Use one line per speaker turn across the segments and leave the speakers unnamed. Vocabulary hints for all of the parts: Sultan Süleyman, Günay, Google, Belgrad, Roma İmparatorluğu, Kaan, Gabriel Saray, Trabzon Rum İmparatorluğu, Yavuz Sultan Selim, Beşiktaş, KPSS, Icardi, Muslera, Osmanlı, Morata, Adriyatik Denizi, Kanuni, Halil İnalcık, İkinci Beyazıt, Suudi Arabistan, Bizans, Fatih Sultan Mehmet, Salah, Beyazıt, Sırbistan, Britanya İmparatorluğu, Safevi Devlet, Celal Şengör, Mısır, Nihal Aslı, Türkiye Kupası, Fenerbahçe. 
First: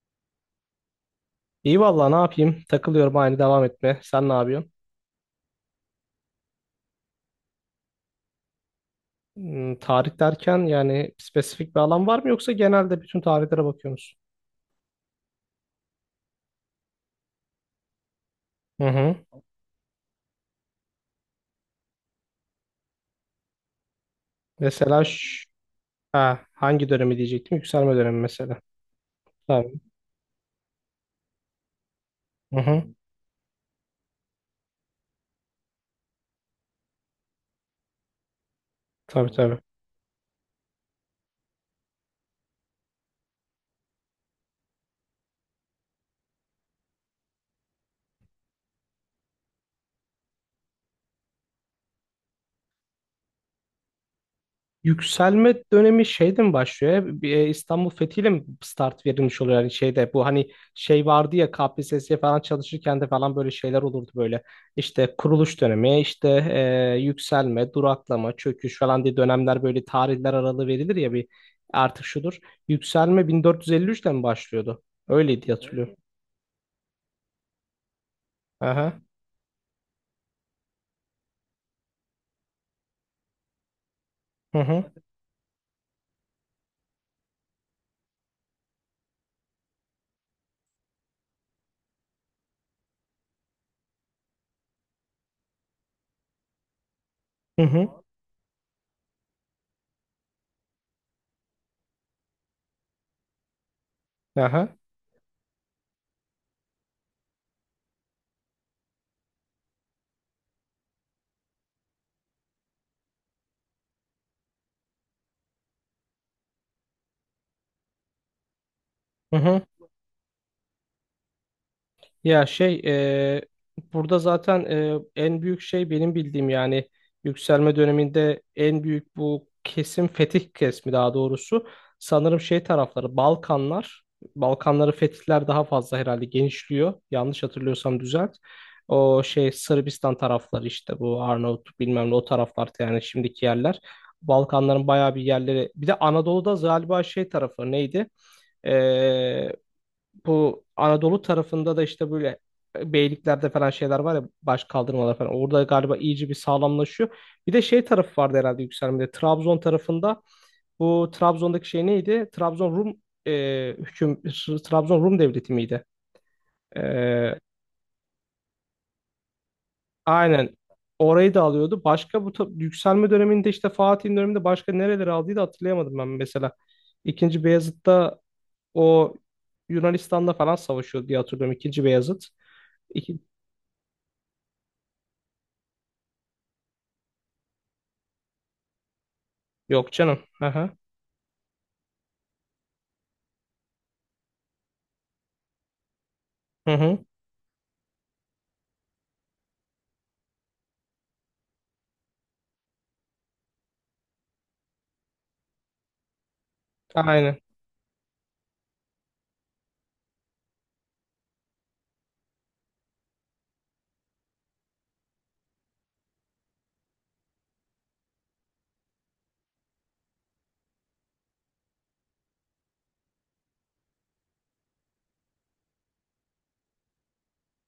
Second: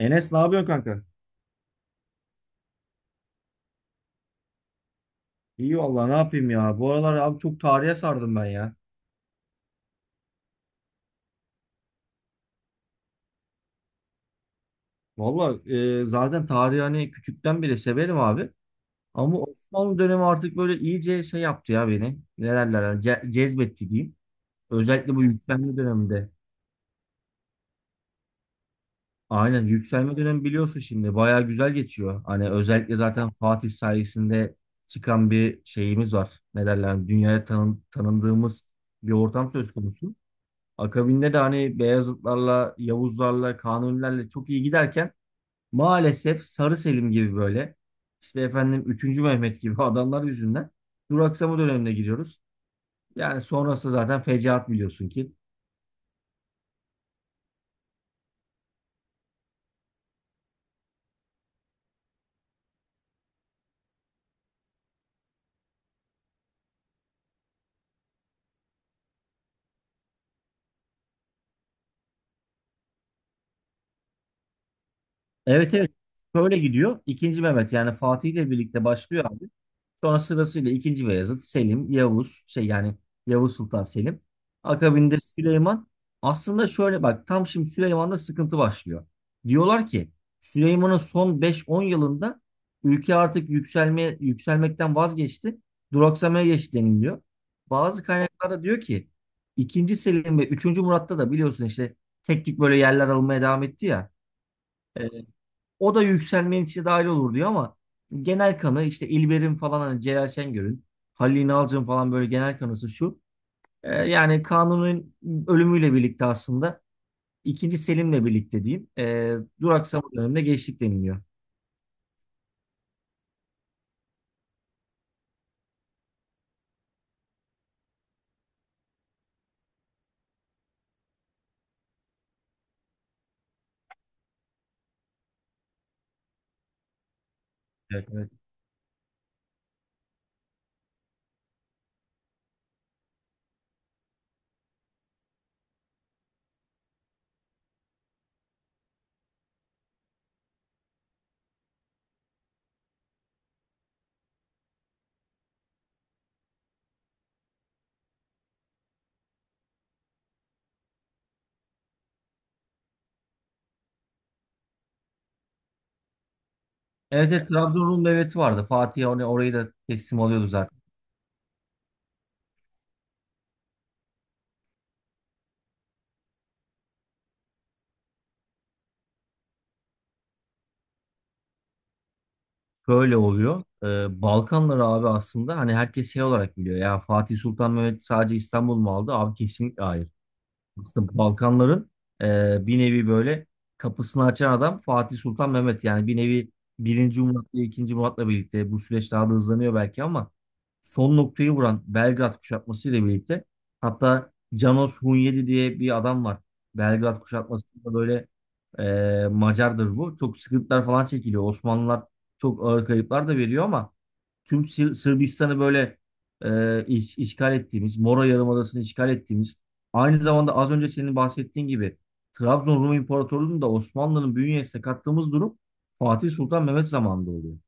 Enes ne yapıyorsun kanka?
İyi vallahi ne yapayım? Takılıyorum aynı devam etme. Sen ne yapıyorsun?
İyi vallahi ne yapayım ya. Bu aralar abi çok tarihe sardım ben ya.
Hmm, tarih derken yani spesifik bir alan var mı yoksa genelde bütün tarihlere bakıyorsunuz?
Vallahi zaten tarihi hani küçükten beri severim abi.
Musun? Hı hı.
Ama Osmanlı dönemi artık böyle iyice şey yaptı ya beni. Ne derler hani cezbetti diyeyim.
Mesela
Özellikle bu yükselme döneminde.
ha, hangi dönemi diyecektim? Yükselme dönemi mesela.
Aynen
Tabii.
yükselme dönemi biliyorsun şimdi. Bayağı güzel geçiyor. Hani
Hı hı.
özellikle zaten Fatih sayesinde çıkan bir şeyimiz var. Ne derler hani dünyaya tanındığımız bir
Tabii
ortam
tabii.
söz konusu. Akabinde de hani Beyazıtlarla, Yavuzlarla, Kanunilerle çok iyi giderken maalesef Sarı Selim gibi böyle işte efendim üçüncü Mehmet gibi adamlar yüzünden duraksama dönemine giriyoruz. Yani sonrası zaten fecaat biliyorsun ki.
Yükselme dönemi şeyden başlıyor. Ya, bir, İstanbul fethiyle mi start verilmiş oluyor? Yani şeyde bu hani şey vardı ya KPSS'ye falan çalışırken de falan böyle şeyler olurdu böyle. İşte kuruluş dönemi, işte yükselme, duraklama, çöküş falan diye dönemler böyle tarihler aralığı verilir ya bir artık şudur. Yükselme 1453'te mi başlıyordu? Öyleydi diye
Evet, evet,
hatırlıyorum.
şöyle gidiyor. İkinci Mehmet yani Fatih ile birlikte
Aha.
başlıyor abi. Sonra sırasıyla ikinci Beyazıt, Selim, Yavuz, şey yani Yavuz Sultan Selim.
Hı hı.
Akabinde Süleyman. Aslında şöyle bak tam şimdi Süleyman'da sıkıntı başlıyor. Diyorlar ki Süleyman'ın son beş on yılında ülke artık yükselme, yükselmekten vazgeçti. Duraksamaya geçti deniliyor.
Hı
Bazı
hı.
kaynaklarda diyor ki ikinci Selim ve üçüncü Murat'ta da biliyorsun işte tek tük böyle yerler almaya devam etti ya.
Aha.
e, O da yükselmenin içine dahil olur diyor ama genel kanı işte İlber'in falan hani Celal Şengör'ün, Halil İnalcık'ın falan böyle genel kanısı şu. Yani Kanun'un ölümüyle birlikte aslında ikinci Selim'le birlikte diyeyim
Hı hı.
duraksama döneminde geçtik deniliyor.
Ya şey e, burada zaten en büyük şey benim bildiğim, yani yükselme döneminde en büyük bu kesim fetih kesmi daha doğrusu. Sanırım şey tarafları Balkanlar, Balkanları fetihler daha fazla herhalde genişliyor, yanlış hatırlıyorsam
Evet, evet.
düzelt. O şey Sırbistan tarafları, işte bu Arnavutluk bilmem ne, o taraflar yani şimdiki yerler, Balkanların bayağı bir yerleri. Bir de Anadolu'da galiba şey tarafı neydi? Bu Anadolu tarafında da işte böyle beyliklerde falan şeyler var ya, baş kaldırmalar falan. Orada galiba iyice bir sağlamlaşıyor. Bir de şey tarafı vardı herhalde yükselmede. Trabzon tarafında bu Trabzon'daki şey neydi? E, hüküm Trabzon Rum devleti miydi? E,
Evet, evet, Trabzon Rum Devleti vardı. Fatih hani orayı da teslim alıyordu
aynen.
zaten.
Orayı da alıyordu. Başka bu yükselme döneminde, işte Fatih'in döneminde, başka nereleri aldığı da hatırlayamadım ben mesela. İkinci Beyazıt'ta o Yunanistan'da falan savaşıyordu diye hatırlıyorum. İkinci Beyazıt.
Şöyle oluyor. Balkanları abi aslında hani herkes şey olarak biliyor. Ya Fatih Sultan Mehmet sadece İstanbul mu aldı? Abi kesinlikle
Yok
hayır.
canım. Aha.
Aslında Balkanların bir nevi böyle kapısını açan adam Fatih Sultan Mehmet. Yani bir nevi
Hı hı.
birinci Murat'la ikinci Murat'la birlikte bu süreç daha da hızlanıyor belki ama son noktayı vuran Belgrad kuşatması ile birlikte hatta Janos Hunyadi diye bir adam var. Belgrad
Aynen.
kuşatmasında böyle Macardır bu. Çok sıkıntılar falan çekiliyor. Osmanlılar çok ağır kayıplar da veriyor ama tüm Sırbistan'ı böyle işgal ettiğimiz, Mora Yarımadası'nı işgal ettiğimiz, aynı zamanda az önce senin bahsettiğin gibi Trabzon Rum İmparatorluğu'nu da Osmanlı'nın bünyesine kattığımız durum Fatih Sultan Mehmet zamanında oluyor.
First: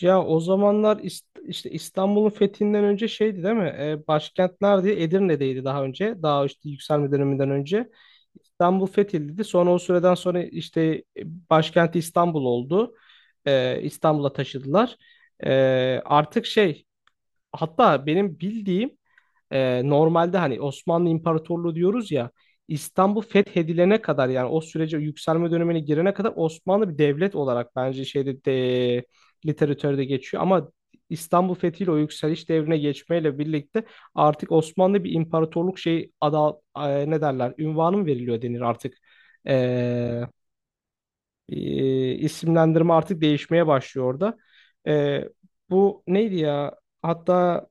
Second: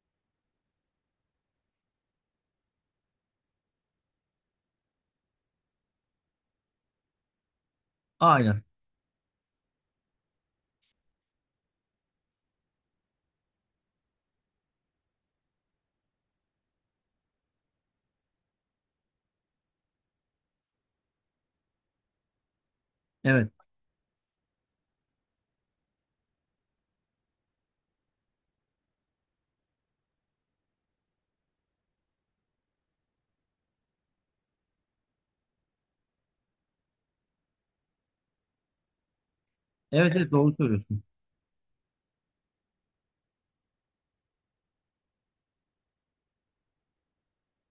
Ya o zamanlar işte İstanbul'un fethinden önce şeydi değil mi? Başkent neredeydi? Edirne'deydi daha önce. Daha işte yükselme döneminden önce.
Aynen.
İstanbul fethedildi. Sonra o süreden sonra işte başkenti İstanbul oldu. İstanbul'a taşıdılar. E, artık şey, hatta benim bildiğim normalde hani Osmanlı İmparatorluğu diyoruz ya, İstanbul
Evet.
fethedilene kadar yani o sürece, yükselme dönemine girene kadar Osmanlı bir devlet olarak bence şeyde de, literatürde geçiyor ama İstanbul fethiyle, o yükseliş devrine geçmeyle birlikte artık Osmanlı bir imparatorluk şey ada ne derler, ünvanı mı veriliyor denir artık.
Evet,
E,
evet, doğru söylüyorsun.
e, isimlendirme artık değişmeye başlıyor orada. E, bu neydi ya? Hatta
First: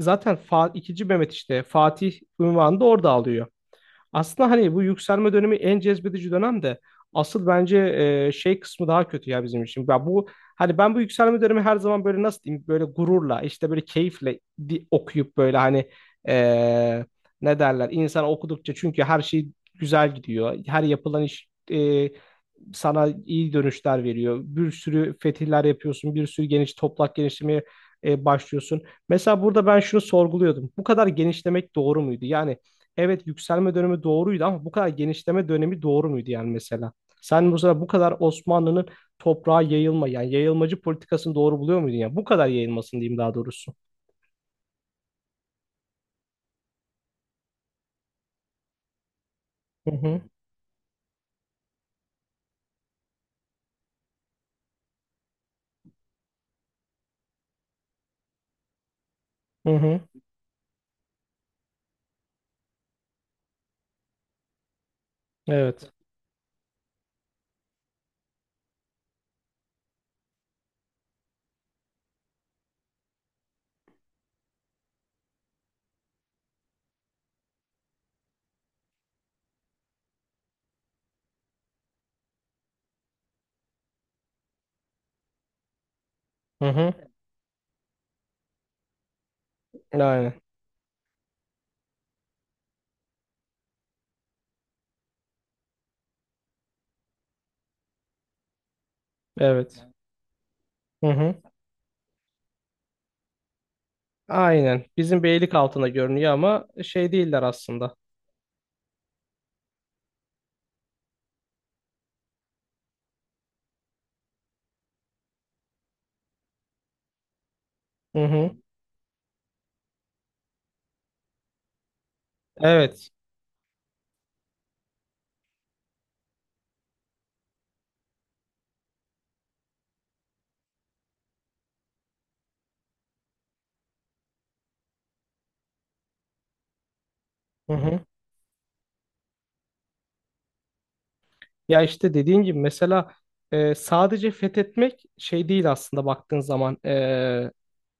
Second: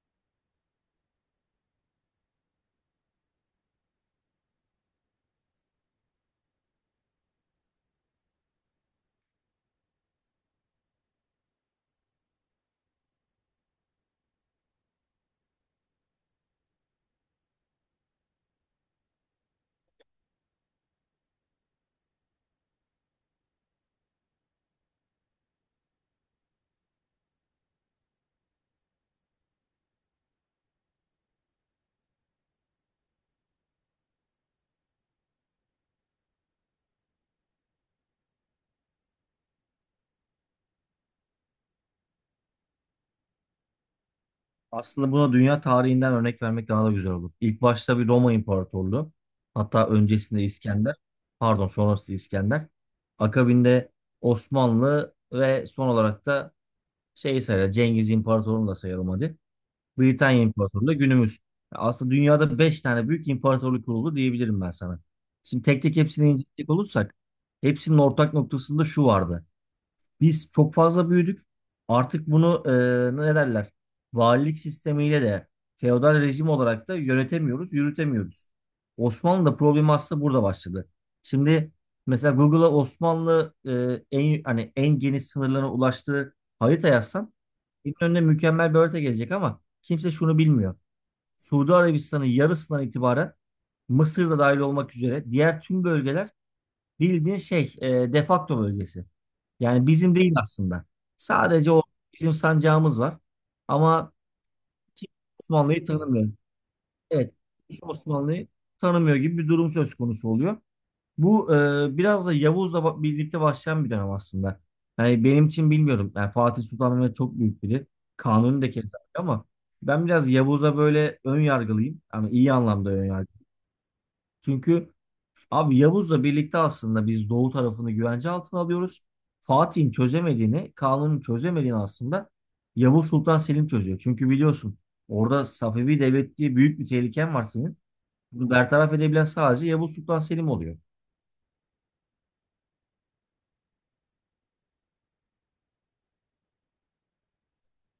zaten ikinci Mehmet işte Fatih unvanı da orada alıyor. Aslında hani bu yükselme dönemi en cezbedici dönem de, asıl bence şey kısmı daha kötü ya bizim için. Ya bu hani, ben bu yükselme dönemi her zaman böyle nasıl diyeyim, böyle gururla, işte böyle keyifle okuyup, böyle hani e, ne derler insan okudukça, çünkü her şey güzel gidiyor. Her yapılan iş sana iyi dönüşler veriyor. Bir sürü fetihler yapıyorsun, bir sürü geniş toplak genişlemeye başlıyorsun. Mesela burada ben şunu sorguluyordum. Bu kadar genişlemek doğru muydu? Yani evet, yükselme dönemi doğruydu ama bu kadar genişleme dönemi doğru muydu yani mesela? Sen mesela bu kadar Osmanlı'nın toprağa yayılma yani yayılmacı politikasını doğru buluyor muydun ya? Bu kadar yayılmasın diyeyim daha doğrusu.
Aslında buna dünya tarihinden örnek vermek daha da güzel olur. İlk başta bir Roma İmparatorluğu. Hatta
Hı hı.
öncesinde İskender. Pardon, sonrasında İskender. Akabinde Osmanlı ve son olarak da şey sayar, Cengiz İmparatorluğu'nu da sayalım hadi.
Hı hı.
Britanya İmparatorluğu da günümüz. Aslında dünyada 5 tane büyük imparatorluk kuruldu diyebilirim ben sana. Şimdi tek
Evet.
tek hepsini inceleyecek olursak hepsinin ortak noktasında şu vardı. Biz çok fazla büyüdük. Artık bunu ne derler? Valilik sistemiyle de feodal rejim olarak da yönetemiyoruz, yürütemiyoruz. Osmanlı'da problem aslında burada başladı. Şimdi mesela Google'a Osmanlı en hani en geniş sınırlarına ulaştığı
Hı
harita
hı.
yazsam benim önüne mükemmel bir harita gelecek ama kimse şunu
Aynen.
bilmiyor. Suudi Arabistan'ın yarısından itibaren Mısır'da dahil olmak üzere diğer tüm bölgeler, bildiğin şey defakto bölgesi.
Evet.
Yani bizim değil aslında.
Hı hı.
Sadece o bizim sancağımız var. Ama
Aynen.
kimse
Bizim beylik
Osmanlı'yı
altında
tanımıyor.
görünüyor ama şey
Evet,
değiller
kimse
aslında.
Osmanlı'yı tanımıyor gibi bir durum söz konusu oluyor. Bu biraz da Yavuz'la birlikte başlayan bir dönem aslında. Yani benim için bilmiyorum. Yani Fatih Sultan Mehmet çok büyük biri.
Hı hı.
Kanuni de keza öyle ama ben biraz Yavuz'a böyle ön yargılıyım. Ama iyi anlamda
Evet.
önyargılıyım. Çünkü abi Yavuz'la birlikte aslında biz Doğu tarafını güvence altına alıyoruz. Fatih'in çözemediğini, Kanun'un çözemediğini aslında Yavuz Sultan Selim çözüyor. Çünkü biliyorsun orada Safevi Devlet diye büyük bir tehliken var
Hı
senin.
hı.
Bunu bertaraf edebilen sadece Yavuz Sultan Selim oluyor.
Ya işte dediğin gibi, mesela sadece fethetmek şey değil aslında baktığın zaman. E,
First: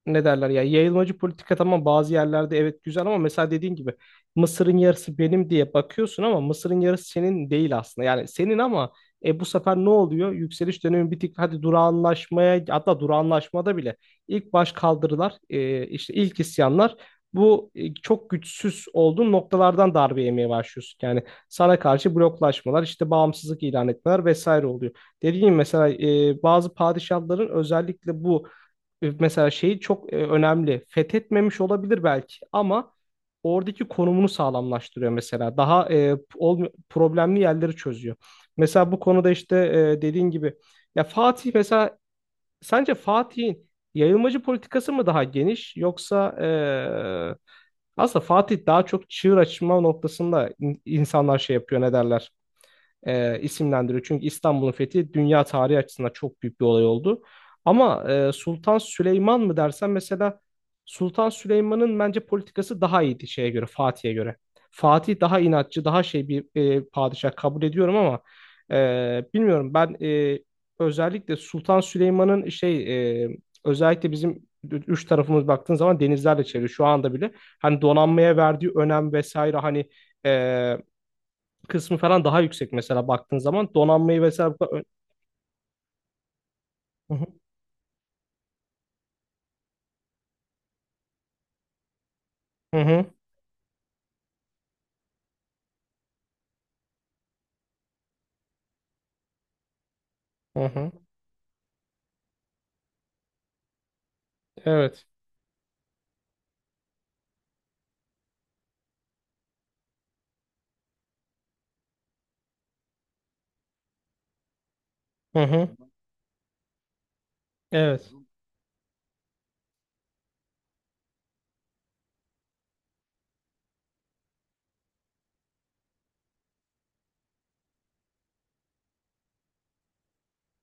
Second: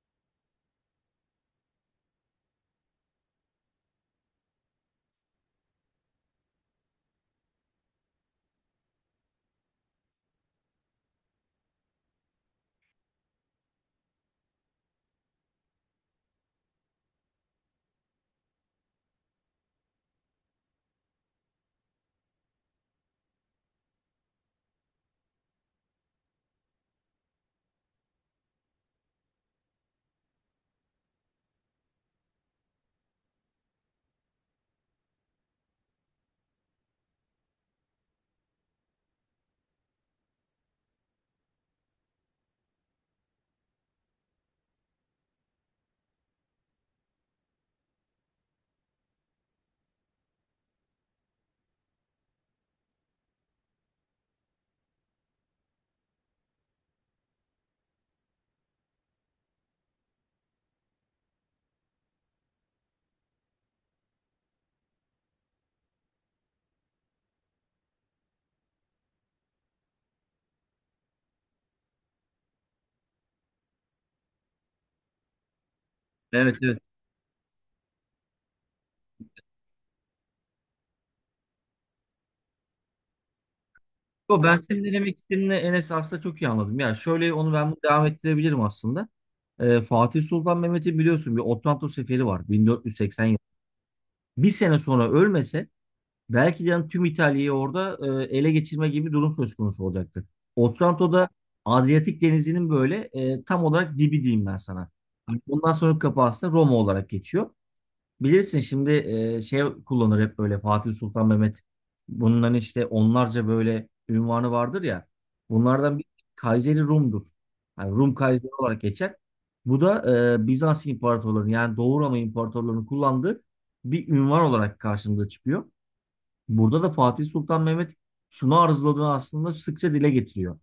ne derler ya, yayılmacı politika tamam bazı yerlerde evet güzel, ama mesela dediğin gibi Mısır'ın yarısı benim diye bakıyorsun ama Mısır'ın yarısı senin değil aslında. Yani senin ama bu sefer ne oluyor? Yükseliş dönemi bir tık hadi durağanlaşmaya, hatta durağanlaşmada bile ilk baş kaldırılar işte ilk isyanlar, bu çok güçsüz olduğun noktalardan darbe yemeye başlıyorsun. Yani sana karşı bloklaşmalar, işte bağımsızlık ilan etmeler vesaire oluyor. Dediğim gibi, mesela bazı padişahların özellikle bu mesela şeyi çok önemli. Fethetmemiş olabilir belki ama oradaki konumunu sağlamlaştırıyor mesela. Daha problemli yerleri çözüyor. Mesela bu konuda işte dediğin gibi, ya Fatih mesela, sence Fatih'in yayılmacı politikası mı daha geniş, yoksa aslında Fatih daha çok çığır açma noktasında insanlar şey yapıyor, ne derler? E, isimlendiriyor. Çünkü İstanbul'un fethi dünya tarihi açısından çok büyük bir olay oldu. Ama Sultan Süleyman mı dersen mesela, Sultan Süleyman'ın bence politikası daha iyiydi şeye göre, Fatih'e göre. Fatih daha inatçı, daha şey bir padişah kabul ediyorum ama bilmiyorum ben, özellikle Sultan Süleyman'ın şey, e, özellikle bizim üç tarafımız baktığın zaman denizlerle
Evet,
çevrili
evet.
şu anda bile, hani donanmaya verdiği önem vesaire, hani e, kısmı falan daha yüksek mesela baktığın zaman, donanmayı
Yo,
vesaire
ben
bu kadar...
senin ne demek istediğini Enes aslında çok iyi anladım. Yani
Hı hı,
şöyle, onu ben bunu devam ettirebilirim aslında. Fatih Sultan Mehmet'in biliyorsun bir Otranto seferi var,
hı hı,
1480 yıl. Bir sene sonra ölmese belki de yani tüm İtalya'yı orada ele geçirme gibi bir durum söz konusu olacaktı.
hı hı.
Otranto'da Adriyatik Denizi'nin böyle tam olarak dibi diyeyim ben sana.
Evet.
Hani bundan sonra kapı aslında Roma olarak geçiyor. Bilirsin şimdi şey kullanır hep böyle Fatih Sultan Mehmet. Bunların işte onlarca böyle ünvanı vardır ya.
Hı hı.
Bunlardan bir Kayseri Rum'dur. Yani
Evet.
Rum Kayseri olarak geçer. Bu da Bizans imparatorlarının yani Doğu Roma imparatorlarının kullandığı bir ünvan olarak karşımıza çıkıyor. Burada da Fatih Sultan Mehmet şunu arzuladığını aslında sıkça dile getiriyor.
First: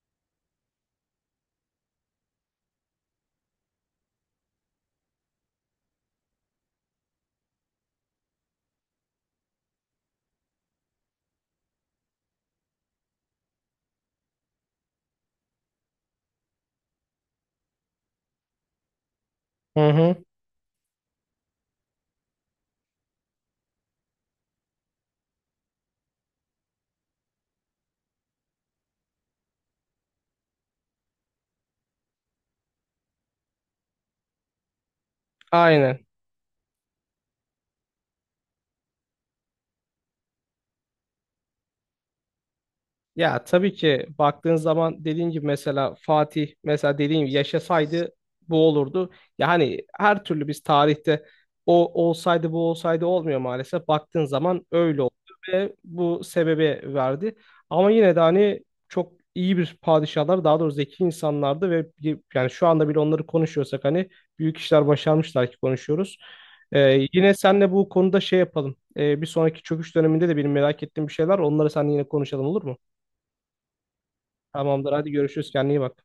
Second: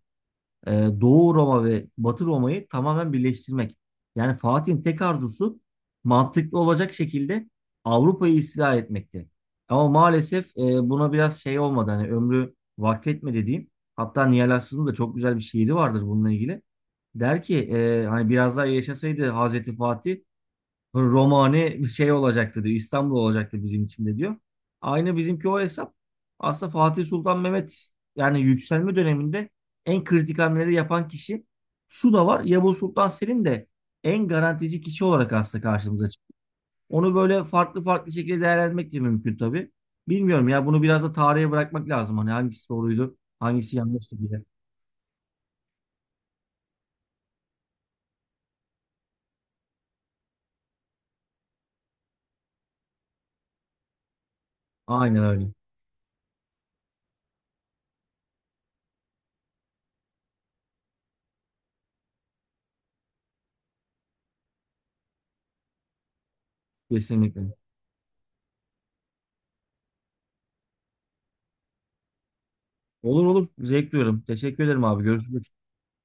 Ee, Doğu Roma ve Batı Roma'yı tamamen birleştirmek. Yani Fatih'in tek arzusu mantıklı olacak şekilde Avrupa'yı istila etmekti. Ama maalesef buna biraz şey olmadı. Hani ömrü vakfetmedi dediğim. Hatta Nihal Aslı'nın da çok güzel bir şiiri vardır bununla ilgili. Der ki hani biraz daha yaşasaydı Hazreti
Hı hı.
Fatih, Romane şey olacaktı diyor. İstanbul olacaktı bizim için de diyor. Aynı bizimki o hesap. Aslında Fatih Sultan Mehmet yani yükselme döneminde en kritik hamleleri yapan kişi. Şu da var, Yavuz Sultan Selim de en garantici kişi olarak aslında
Aynen.
karşımıza çıkıyor. Onu böyle farklı farklı şekilde değerlendirmek de mümkün tabii. Bilmiyorum ya, bunu biraz da tarihe bırakmak lazım. Hani hangisi doğruydu,
Ya tabii
hangisi
ki
yanlıştı diye.
baktığın zaman, dediğin gibi mesela Fatih, mesela dediğim gibi yaşasaydı bu olurdu. Ya hani her türlü biz tarihte, o olsaydı bu olsaydı olmuyor maalesef. Baktığın zaman öyle oldu
Aynen öyle.
ve bu sebebi verdi. Ama yine de hani çok iyi bir padişahlar, daha doğrusu zeki insanlardı ve yani şu anda bile onları konuşuyorsak, hani büyük işler başarmışlar ki konuşuyoruz. Yine
Kesinlikle.
senle bu konuda şey yapalım. Bir sonraki çöküş döneminde de benim merak ettiğim bir şeyler, onları seninle yine konuşalım, olur mu?
Olur olur. Zevk duyuyorum. Teşekkür ederim
Tamamdır,
abi.
hadi görüşürüz,
Görüşürüz.
kendine iyi bak.